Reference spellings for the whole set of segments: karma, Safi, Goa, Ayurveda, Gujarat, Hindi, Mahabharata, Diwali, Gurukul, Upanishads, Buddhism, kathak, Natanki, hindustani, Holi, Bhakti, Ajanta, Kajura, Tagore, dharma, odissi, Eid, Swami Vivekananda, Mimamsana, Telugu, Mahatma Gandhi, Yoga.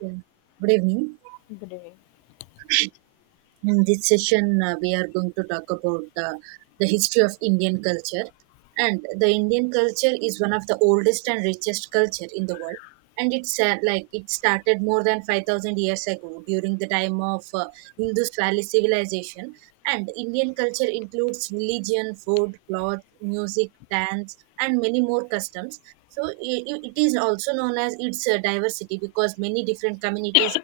Yeah. Good evening. Great. In this session, we are going to talk about the history of Indian culture. And the Indian culture is one of the oldest and richest culture in the world. And it's it started more than 5,000 years ago during the time of Indus Valley civilization. And Indian culture includes religion, food, cloth, music, dance, and many more customs. It is also known as its diversity because many different communities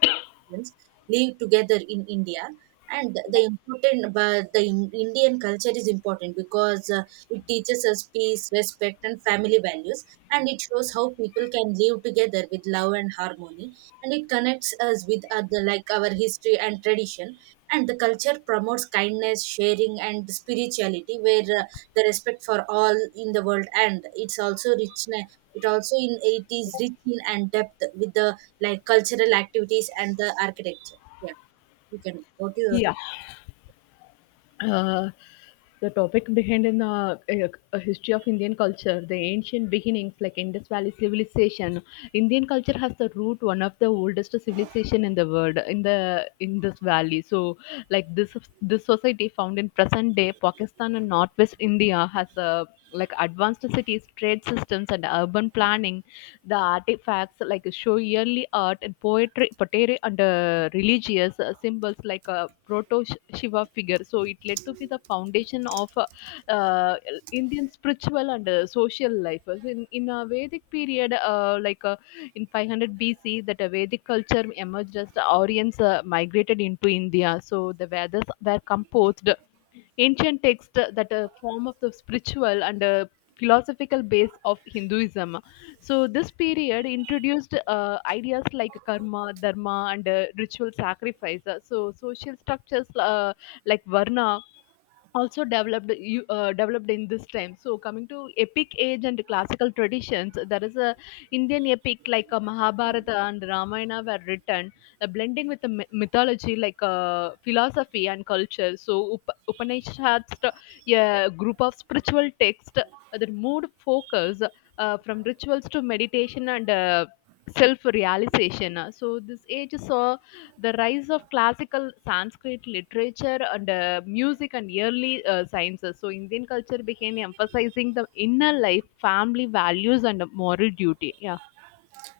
live together in India, and the important but the in- indian culture is important because it teaches us peace, respect, and family values, and it shows how people can live together with love and harmony, and it connects us with other like our history and tradition, and the culture promotes kindness, sharing, and spirituality where the respect for all in the world. And it also in it is rich in and depth with the like cultural activities and the architecture, yeah. You can what do you. Yeah. Uh, the topic behind in the uh, history of Indian culture, the ancient beginnings like Indus Valley civilization. Indian culture has the root one of the oldest civilization in the world in the Indus Valley. So, like this society found in present day Pakistan and Northwest India has a like advanced cities, trade systems, and urban planning. The artifacts like show early art and poetry, pottery, and religious symbols like a proto Shiva figure. So it led to be the foundation of uh, Indian spiritual and social life. So in a Vedic period, in 500 BC, that a Vedic culture emerged as the Aryans migrated into India. So the Vedas were composed ancient texts that are form of the spiritual and philosophical base of Hinduism. So this period introduced ideas like karma, dharma, and ritual sacrifice. So social structures like varna also developed in this time. So coming to epic age and classical traditions, there is a Indian epic like a Mahabharata and Ramayana were written, blending with the mythology, like philosophy and culture. So Upanishads, a group of spiritual texts that moved focus from rituals to meditation and self realization. So this age saw the rise of classical Sanskrit literature and music and early sciences. So, Indian culture began emphasizing the inner life, family values, and moral duty. Yeah.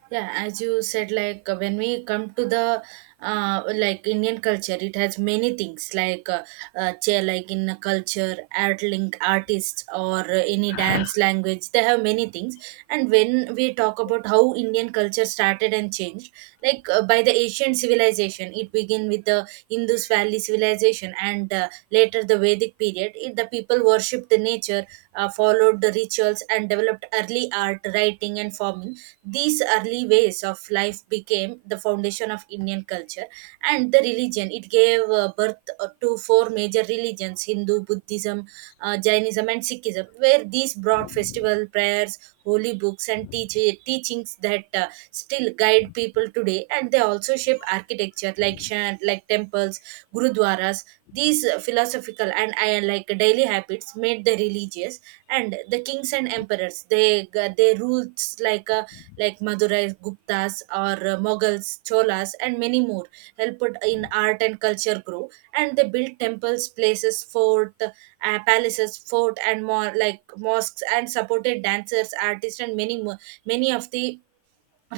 Yeah, as you said, like when we come to the like Indian culture, it has many things like in a culture art link artists or any dance language, they have many things. And when we talk about how Indian culture started and changed like by the ancient civilization, it began with the Indus Valley civilization and later the Vedic period. It, the people worshipped the nature, followed the rituals, and developed early art, writing, and forming. These early ways of life became the foundation of Indian culture and the religion. It gave birth to four major religions: Hindu, Buddhism, Jainism, and Sikhism, where these brought festival, prayers, holy books, and teachings that still guide people today. And they also shape architecture like, temples, gurudwaras. These philosophical and I like daily habits made the religious and the kings and emperors. They ruled like Madurai Guptas or Mughals, Cholas, and many more. Helped in art and culture grow, and they built temples, places, fort, palaces, fort, and more like mosques, and supported dancers, artists, and many more. Many of the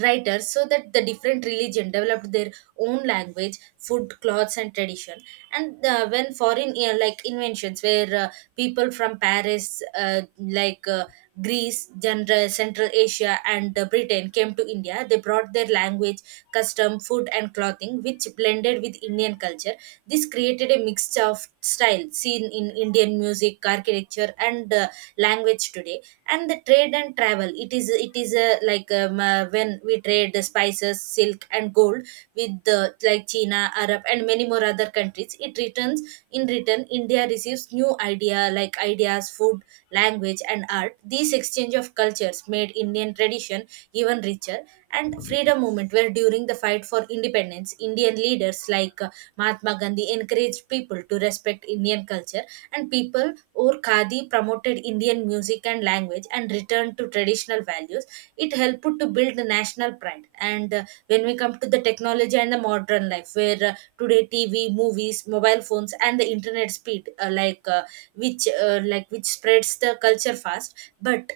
writers so that the different religion developed their own language, food, clothes, and tradition. And when foreign, yeah, like inventions where people from Paris Greece, general Central Asia, and Britain came to India, they brought their language, custom, food, and clothing which blended with Indian culture. This created a mixture of style seen in Indian music, architecture, and language today. And the trade and travel, it is when we trade the spices, silk, and gold with the like China, Arab, and many more other countries. It returns in return, India receives new ideas, food, language, and art. This exchange of cultures made Indian tradition even richer. And freedom movement where during the fight for independence, Indian leaders like Mahatma Gandhi encouraged people to respect in Indian culture, and people or Khadi promoted Indian music and language and returned to traditional values. It helped to build the national pride. And when we come to the technology and the modern life, where today TV, movies, mobile phones, and the internet speed, which spreads the culture fast, but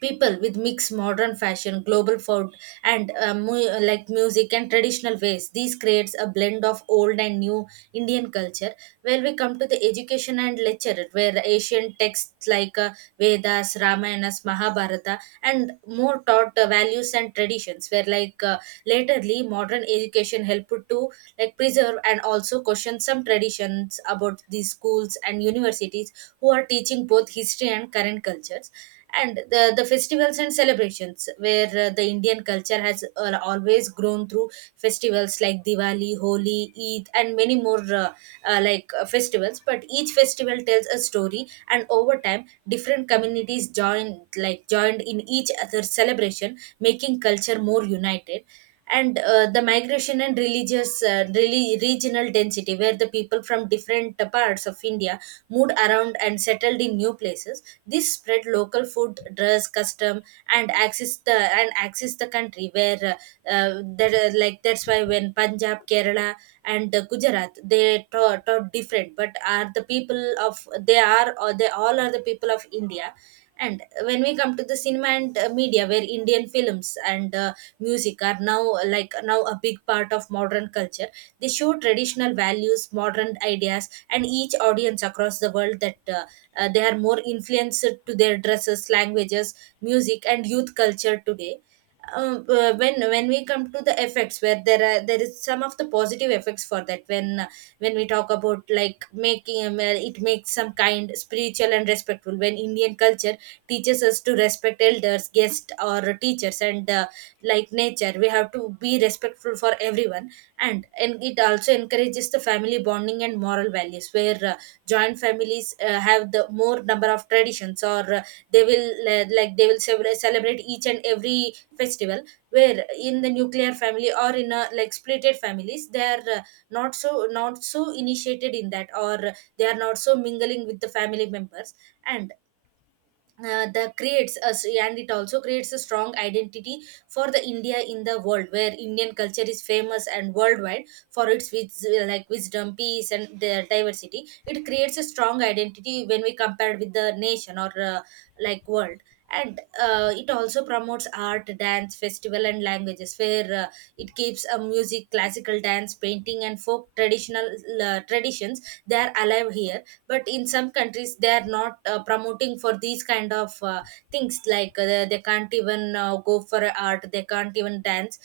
people with mixed modern fashion, global food, and music and traditional ways. This creates a blend of old and new Indian culture, where we come to the education and literature where ancient texts like Vedas, Ramayanas, Mahabharata, and more taught values and traditions where laterly modern education helped to like preserve and also question some traditions about these schools and universities who are teaching both history and current cultures. And the festivals and celebrations where the Indian culture has always grown through festivals like Diwali, Holi, Eid, and many more festivals, but each festival tells a story, and over time different communities joined in each other's celebration, making culture more united. And the migration and religious, really regional density, where the people from different parts of India moved around and settled in new places. This spread local food, dress, custom, and access the country, where that's why when Punjab, Kerala, and Gujarat they taught different, but are the people of they are or they all are the people of India. And when we come to the cinema and media where Indian films and music are now now a big part of modern culture, they show traditional values, modern ideas, and each audience across the world, that they are more influenced to their dresses, languages, music, and youth culture today. When we come to the effects, where there is some of the positive effects for that, when we talk about like making, it makes some kind spiritual and respectful when Indian culture teaches us to respect elders, guests, or teachers, and like nature, we have to be respectful for everyone. And it also encourages the family bonding and moral values where joint families have the more number of traditions or they will celebrate each and every festival, where in the nuclear family or in a like splitted families they are not so, initiated in that, or they are not so mingling with the family members. And the creates us and it also creates a strong identity for the India in the world where Indian culture is famous and worldwide for its wisdom, peace, and the diversity. It creates a strong identity when we compare with the nation or world. And it also promotes art, dance, festival, and languages, where it keeps a music, classical dance, painting, and folk traditional traditions. They are alive here, but in some countries they are not promoting for these kind of things, like they can't even go for art, they can't even dance.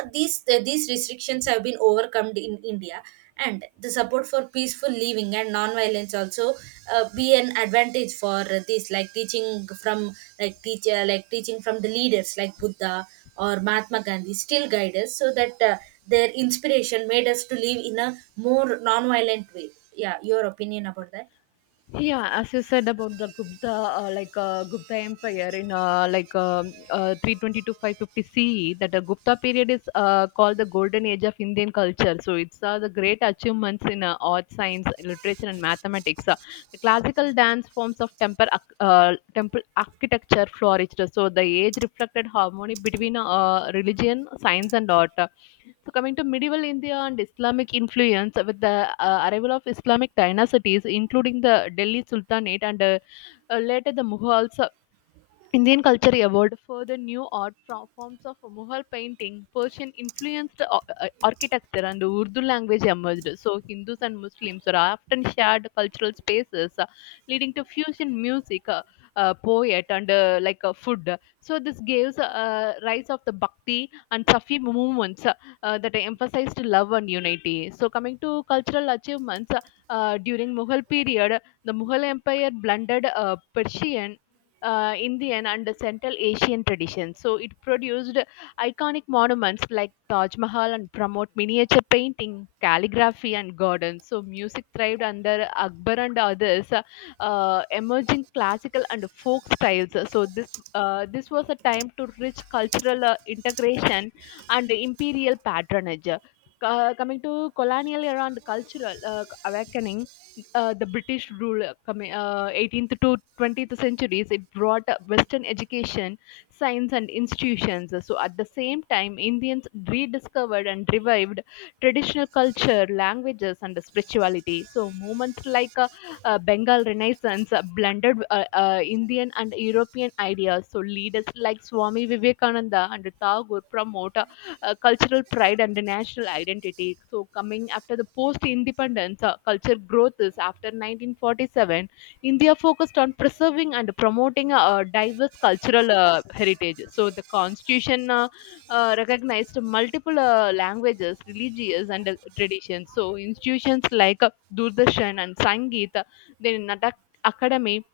These these restrictions have been overcome in India. And the support for peaceful living and non-violence also be an advantage for this from like teaching from the leaders like Buddha or Mahatma Gandhi still guide us, so that their inspiration made us to live in a more non-violent way. Yeah, your opinion about that. Yeah, as you said about the Gupta, Gupta Empire in 320 to 550 CE, that the Gupta period is called the golden age of Indian culture. So it's the great achievements in art, science, literature, and mathematics. The classical dance forms of temple, temple architecture flourished. So the age reflected harmony between religion, science, and art. So, coming to medieval India and Islamic influence with the arrival of Islamic dynasties, including the Delhi Sultanate and later the Mughals, Indian culture evolved further. New art from forms of Mughal painting, Persian influenced architecture, and Urdu language emerged. So, Hindus and Muslims are often shared cultural spaces, leading to fusion music, poet, and food. So, this gives rise of the Bhakti and Safi movements that emphasized love and unity. So, coming to cultural achievements during Mughal period, the Mughal Empire blended Persian, Indian, and Central Asian traditions. So it produced iconic monuments like Taj Mahal and promote miniature painting, calligraphy, and gardens. So music thrived under Akbar and others, emerging classical and folk styles. So this was a time to rich cultural integration and imperial patronage. Coming to colonial era and cultural awakening, the British rule coming 18th to 20th centuries, it brought Western education, science, and institutions. So, at the same time, Indians rediscovered and revived traditional culture, languages, and spirituality. So, movements like Bengal Renaissance blended Indian and European ideas. So, leaders like Swami Vivekananda and Tagore promote cultural pride and the national identity. So, coming after the post independence culture growth is after 1947, India focused on preserving and promoting a diverse cultural heritage. So, the constitution recognized multiple languages, religious, and traditions. So, institutions like Doordarshan and Sangeet, then Natak Academy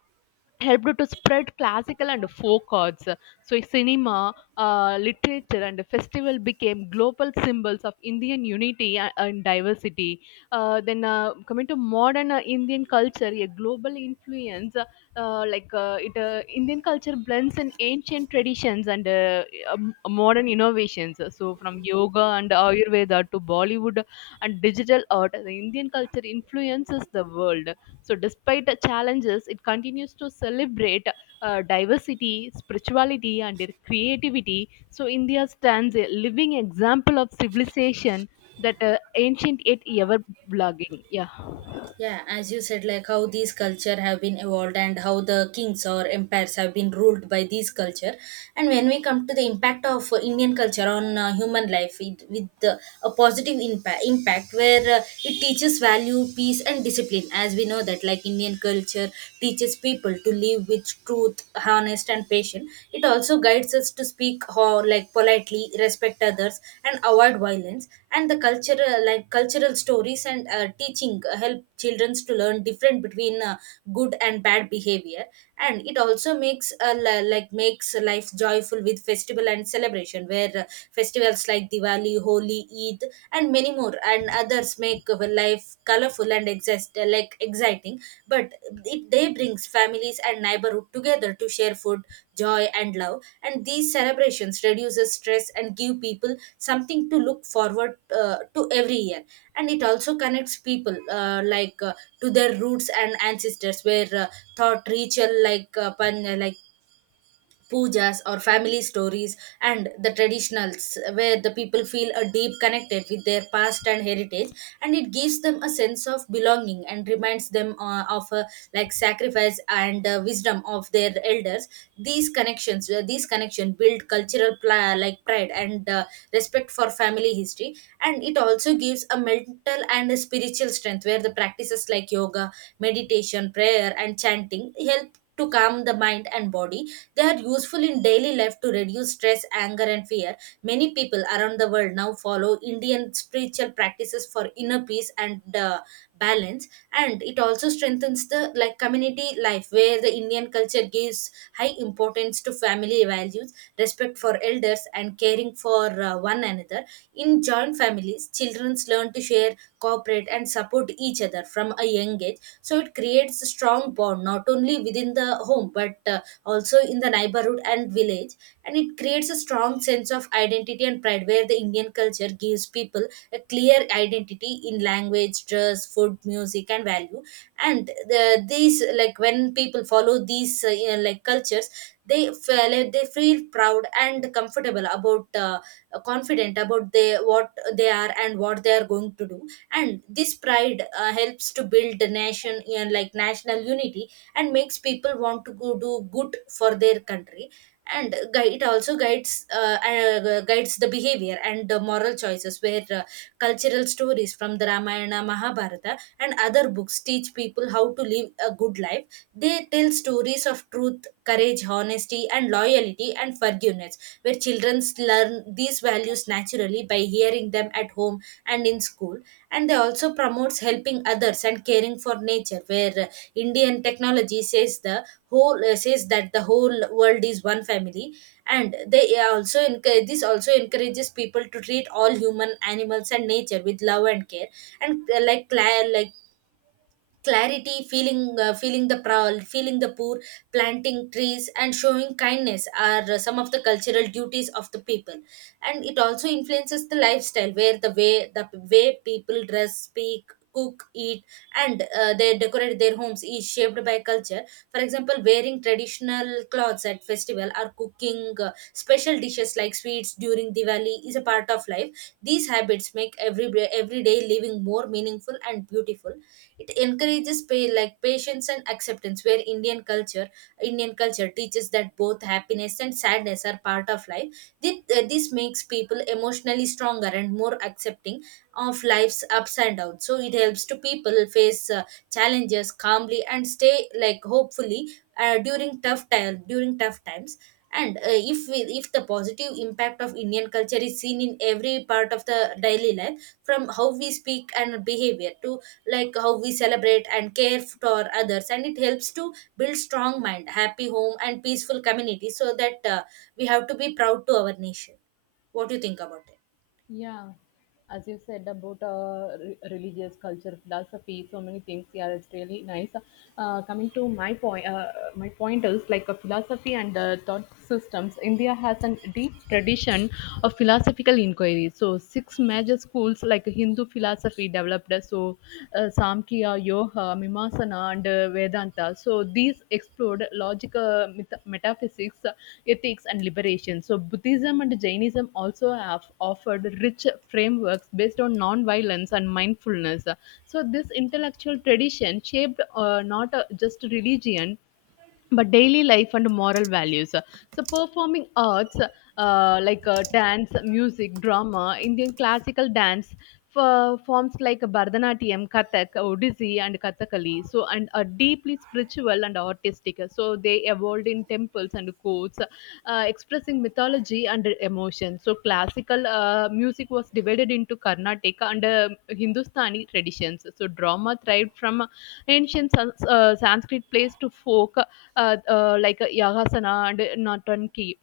helped to spread classical and folk arts. So, cinema, literature, and festival became global symbols of Indian unity and diversity. Coming to modern Indian culture, a global influence, Indian culture blends in ancient traditions and modern innovations. So, from yoga and Ayurveda to Bollywood and digital art, the Indian culture influences the world. So, despite the challenges, it continues to celebrate diversity, spirituality, and their creativity. So, India stands a living example of civilization that ancient yet ever blogging. Yeah. Yeah, as you said, like how these culture have been evolved and how the kings or empires have been ruled by these culture. And when we come to the impact of Indian culture on human life, it, with a positive impact where it teaches value, peace, and discipline. As we know that like Indian culture teaches people to live with truth, honest, and patience. It also guides us to speak politely, respect others, and avoid violence. And the cultural stories and teaching help children to learn different between good and bad behavior. And it also makes makes life joyful with festival and celebration, where festivals like Diwali, Holi, Eid, and many more and others make life colorful and exist like exciting, but it, they brings families and neighborhood together to share food, joy, and love. And these celebrations reduces stress and give people something to look forward to every year. And it also connects people to their roots and ancestors, where thought ritual like pujas or family stories and the traditionals, where the people feel a deep connected with their past and heritage, and it gives them a sense of belonging and reminds them of sacrifice and wisdom of their elders. These connection build cultural pride and respect for family history. And it also gives a mental and a spiritual strength, where the practices like yoga, meditation, prayer, and chanting help to calm the mind and body. They are useful in daily life to reduce stress, anger, and fear. Many people around the world now follow Indian spiritual practices for inner peace and balance. And it also strengthens the like community life, where the Indian culture gives high importance to family values, respect for elders, and caring for one another. In joint families, children learn to share, cooperate, and support each other from a young age. So it creates a strong bond not only within the home but also in the neighborhood and village. And it creates a strong sense of identity and pride, where the Indian culture gives people a clear identity in language, dress, food, music, and value. And these when people follow these cultures, they feel proud and comfortable about confident about they what they are and what they are going to do. And this pride helps to build the nation, like national unity, and makes people want to go do good for their country. And it also guides guides the behavior and the moral choices, where cultural stories from the Ramayana, Mahabharata, and other books teach people how to live a good life. They tell stories of truth, courage, honesty, and loyalty, and forgiveness, where children learn these values naturally by hearing them at home and in school. And they also promotes helping others and caring for nature, where Indian technology says the whole says that the whole world is one family, and this also encourages people to treat all human, animals, and nature with love and care. And clarity feeling feeling the proud, feeling the poor, planting trees, and showing kindness are some of the cultural duties of the people. And it also influences the lifestyle, where the way people dress, speak, cook, eat, and they decorate their homes is shaped by culture. For example, wearing traditional clothes at festival or cooking special dishes like sweets during Diwali is a part of life. These habits make everyday living more meaningful and beautiful. It encourages patience and acceptance, where Indian culture teaches that both happiness and sadness are part of life. This, this makes people emotionally stronger and more accepting of life's ups and downs. So it helps to people face challenges calmly and stay like hopefully during tough times. And if the positive impact of Indian culture is seen in every part of the daily life, from how we speak and behavior to like how we celebrate and care for others, and it helps to build strong mind, happy home, and peaceful community. So that we have to be proud to our nation. What do you think about it? Yeah, as you said about religious culture, philosophy, so many things. Yeah, it's really nice. Coming to my point is like a philosophy and thought systems. India has a deep tradition of philosophical inquiry. So six major schools like Hindu philosophy developed. So Samkhya, Yoga, Mimamsana, and Vedanta. So these explored logical metaphysics, ethics, and liberation. So Buddhism and Jainism also have offered rich frameworks based on non-violence and mindfulness. So this intellectual tradition shaped not just religion but daily life and moral values. So performing arts, dance, music, drama. Indian classical dance forms like Bharatanatyam, Kathak, Odissi, and Kathakali, so and are deeply spiritual and artistic. So they evolved in temples and courts, expressing mythology and emotion. So classical music was divided into Carnatic and Hindustani traditions. So drama thrived from ancient Sanskrit plays to folk, like a Yagasana and Natanki.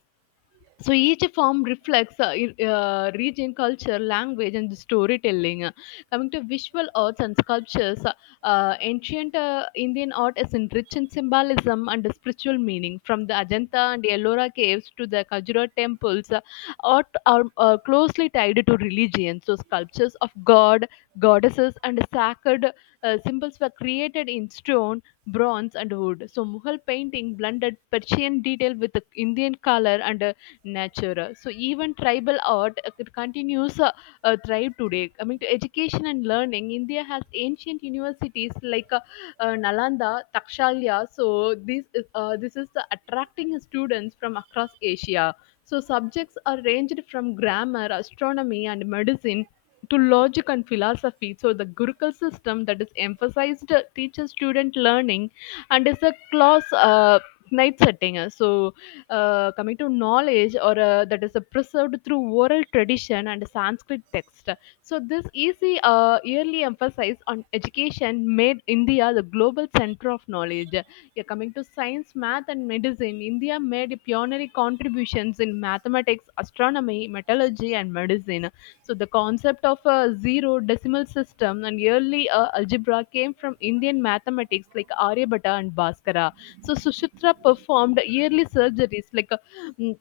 So each form reflects region, culture, language, and storytelling. Coming to visual arts and sculptures, ancient Indian art is enriched in symbolism and spiritual meaning. From the Ajanta and Ellora caves to the Kajura temples, art are closely tied to religion. So sculptures of god, goddesses, and sacred symbols were created in stone, bronze, and wood. So Mughal painting blended Persian detail with the Indian color and nature. So even tribal art it continues thrive today. Coming to education and learning, India has ancient universities like Nalanda, Takshalya. So this is the attracting students from across Asia. So subjects are ranged from grammar, astronomy, and medicine to logic and philosophy. So the Gurukul system that is emphasized teaches student learning and is a class night setting. Coming to knowledge or that is preserved through oral tradition and Sanskrit text. So this easy yearly emphasis on education made India the global center of knowledge. Yeah, coming to science, math, and medicine, India made pioneering contributions in mathematics, astronomy, metallurgy, and medicine. So the concept of a zero decimal system and yearly algebra came from Indian mathematics like Aryabhatta and Bhaskara. So Suchitra performed yearly surgeries like. Mm,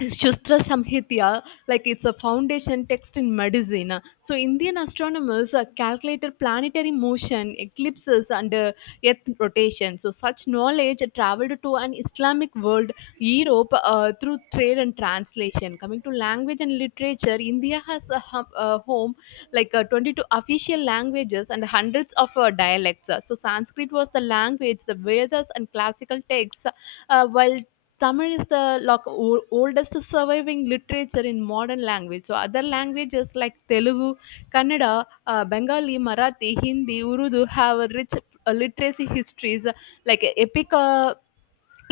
Shastra Samhitya, like it's a foundation text in medicine. So Indian astronomers calculated planetary motion, eclipses, and Earth rotation. So such knowledge traveled to an Islamic world, Europe, through trade and translation. Coming to language and literature, India has a, a home like 22 official languages and hundreds of dialects. So Sanskrit was the language, the Vedas and classical texts, while Tamil is the like, oldest surviving literature in modern language. So other languages like Telugu, Kannada, Bengali, Marathi, Hindi, Urdu have a rich literacy histories, like epic uh,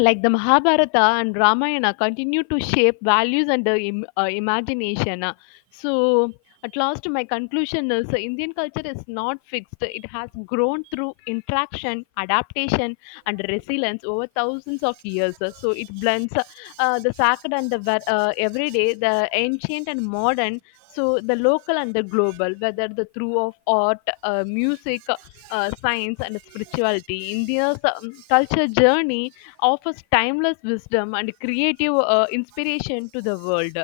like the Mahabharata and Ramayana continue to shape values and imagination. So at last, my conclusion is Indian culture is not fixed. It has grown through interaction, adaptation, and resilience over thousands of years. So, it blends the sacred and the everyday, the ancient and modern. So, the local and the global, whether the through of art, music, science, and spirituality. India's culture journey offers timeless wisdom and creative inspiration to the world.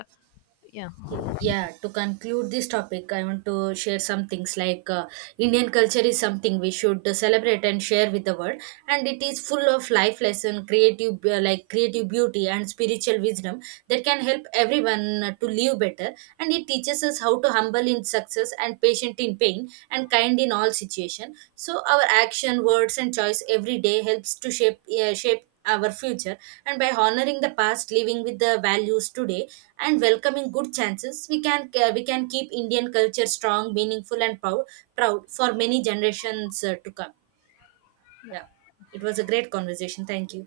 Yeah. Yeah, to conclude this topic, I want to share some things like Indian culture is something we should celebrate and share with the world, and it is full of life lesson, creative creative beauty and spiritual wisdom that can help everyone to live better. And it teaches us how to humble in success, and patient in pain, and kind in all situation. So our action, words, and choice every day helps to shape our future. And by honoring the past, living with the values today, and welcoming good chances, we can keep Indian culture strong, meaningful, and proud for many generations to come. Yeah. It was a great conversation. Thank you.